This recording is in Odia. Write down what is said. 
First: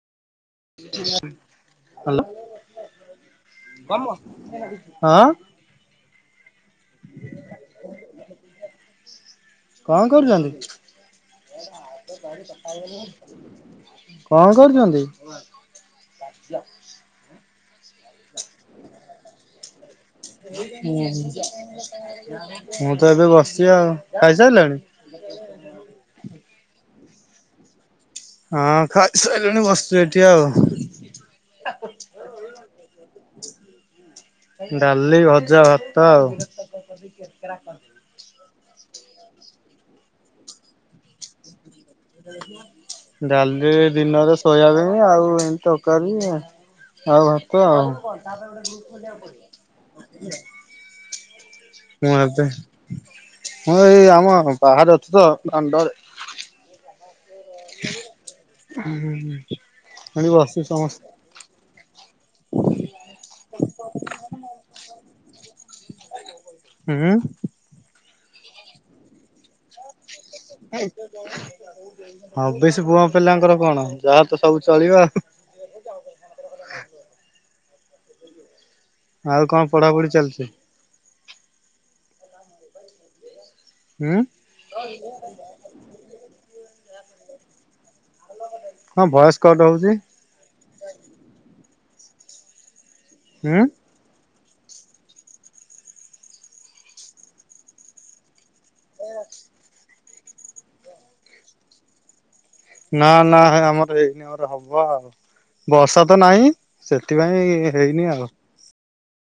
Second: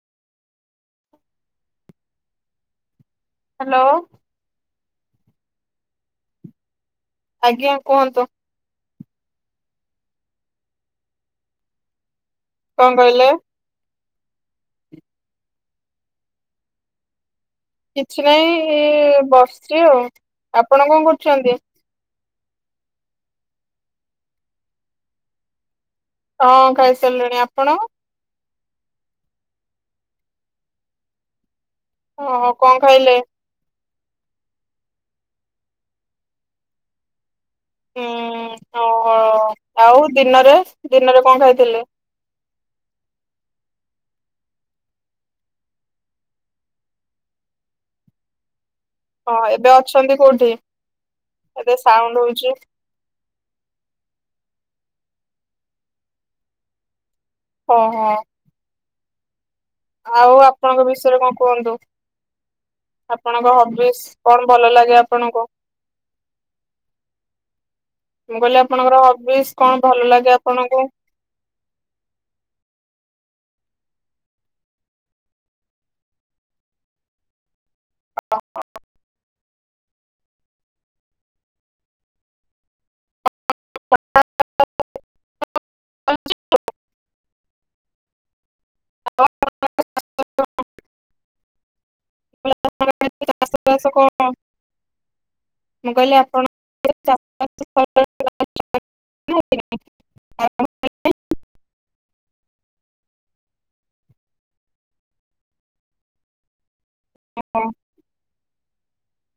ହାଲୋ ହ୍ୟାଲୋ ହଁ। ଆଜ୍ଞା କୁହନ୍ତୁ। କଣ କରୁଚନ୍ତି? କଣ କହିଲେ କଣ କରୁଚନ୍ତି? କିଛି ନାଇଁ ଏ ବସିଚି ଆଉ। ହୁଁ ଆପଣ କଣ କରୁଛନ୍ତି? ହୁଁ ମୁଁ ତ ଏବେ ବସିଚି ଆଉ ଖାଇସାଇଲଣି? ହଁ ଖାଇ ସାରିଲିଣି ଆପଣ? ହଁ ଖାଇସାଇଲିଣି ବସିଚି ଏଇଠି ଆଉ। ଆଉ କଣ ଖାଇଲେ? ଡାଲି, ଭଜା, ଭାତ ଆଉ। ହୁଁ ଓହୋ ଆଉ ଦିନରେ ଦିନରେ କଣ ଖାଇଥିଲେ? ଡାଲି ଦିନରେ ସୋୟାବିନ ଆଉ ଏମିତି ତକାରି। ଆଉ ଭାତ ଆଉ। ହଁ ଏବେ ଅଛନ୍ତି କୋଉଠି ଏବେ ମୁଁ ସାଉଣ୍ଡ ଆପେ ହଉଛି ହଁ ଏଇ ଆମ ବାହାରେ ଅଛୁ ତ ଦାଣ୍ଡରେ। ଓହୋ। ହୁଁ। ଆଉ ଆପଣଙ୍କ ବିଷୟରେ କଣ କୁହନ୍ତୁ? ଆପଣଙ୍କ ହବିସ କଣ ଭଲ ଲାଗେ ଆପଣଙ୍କୁ? ହୁଁ। ମୁଁ କହିଲି ଆପଣଙ୍କର ହବିସ୍ କଣ ଭଲ ଲାଗେ ଆପଣଙ୍କୁ? ହବିଶ ପୁଅ ପିଲାଙ୍କର କଣ ଯାହା ତ ସବୁ ଚଳିବ ଆଉ। [unintelligible] ଆଉ କଣ ପଢାପଢି ଚାଲିଛି? ଉଁ। ଆ [unintelligible] ହଁ ଭଏସ କଟ ହଉଚି। [unintelligible] ହଁ ହୁଁ। ମୁଁ କହିଲି ଆପଣ [unintelligible] [unintelligible] ନା ନା ଆମର ହେଇନି ଆମର ହବ ଆଉ ବର୍ଷା ତ ନାଇଁ। ସେଥିପାଇଁ ହେଇନି ଆଉ।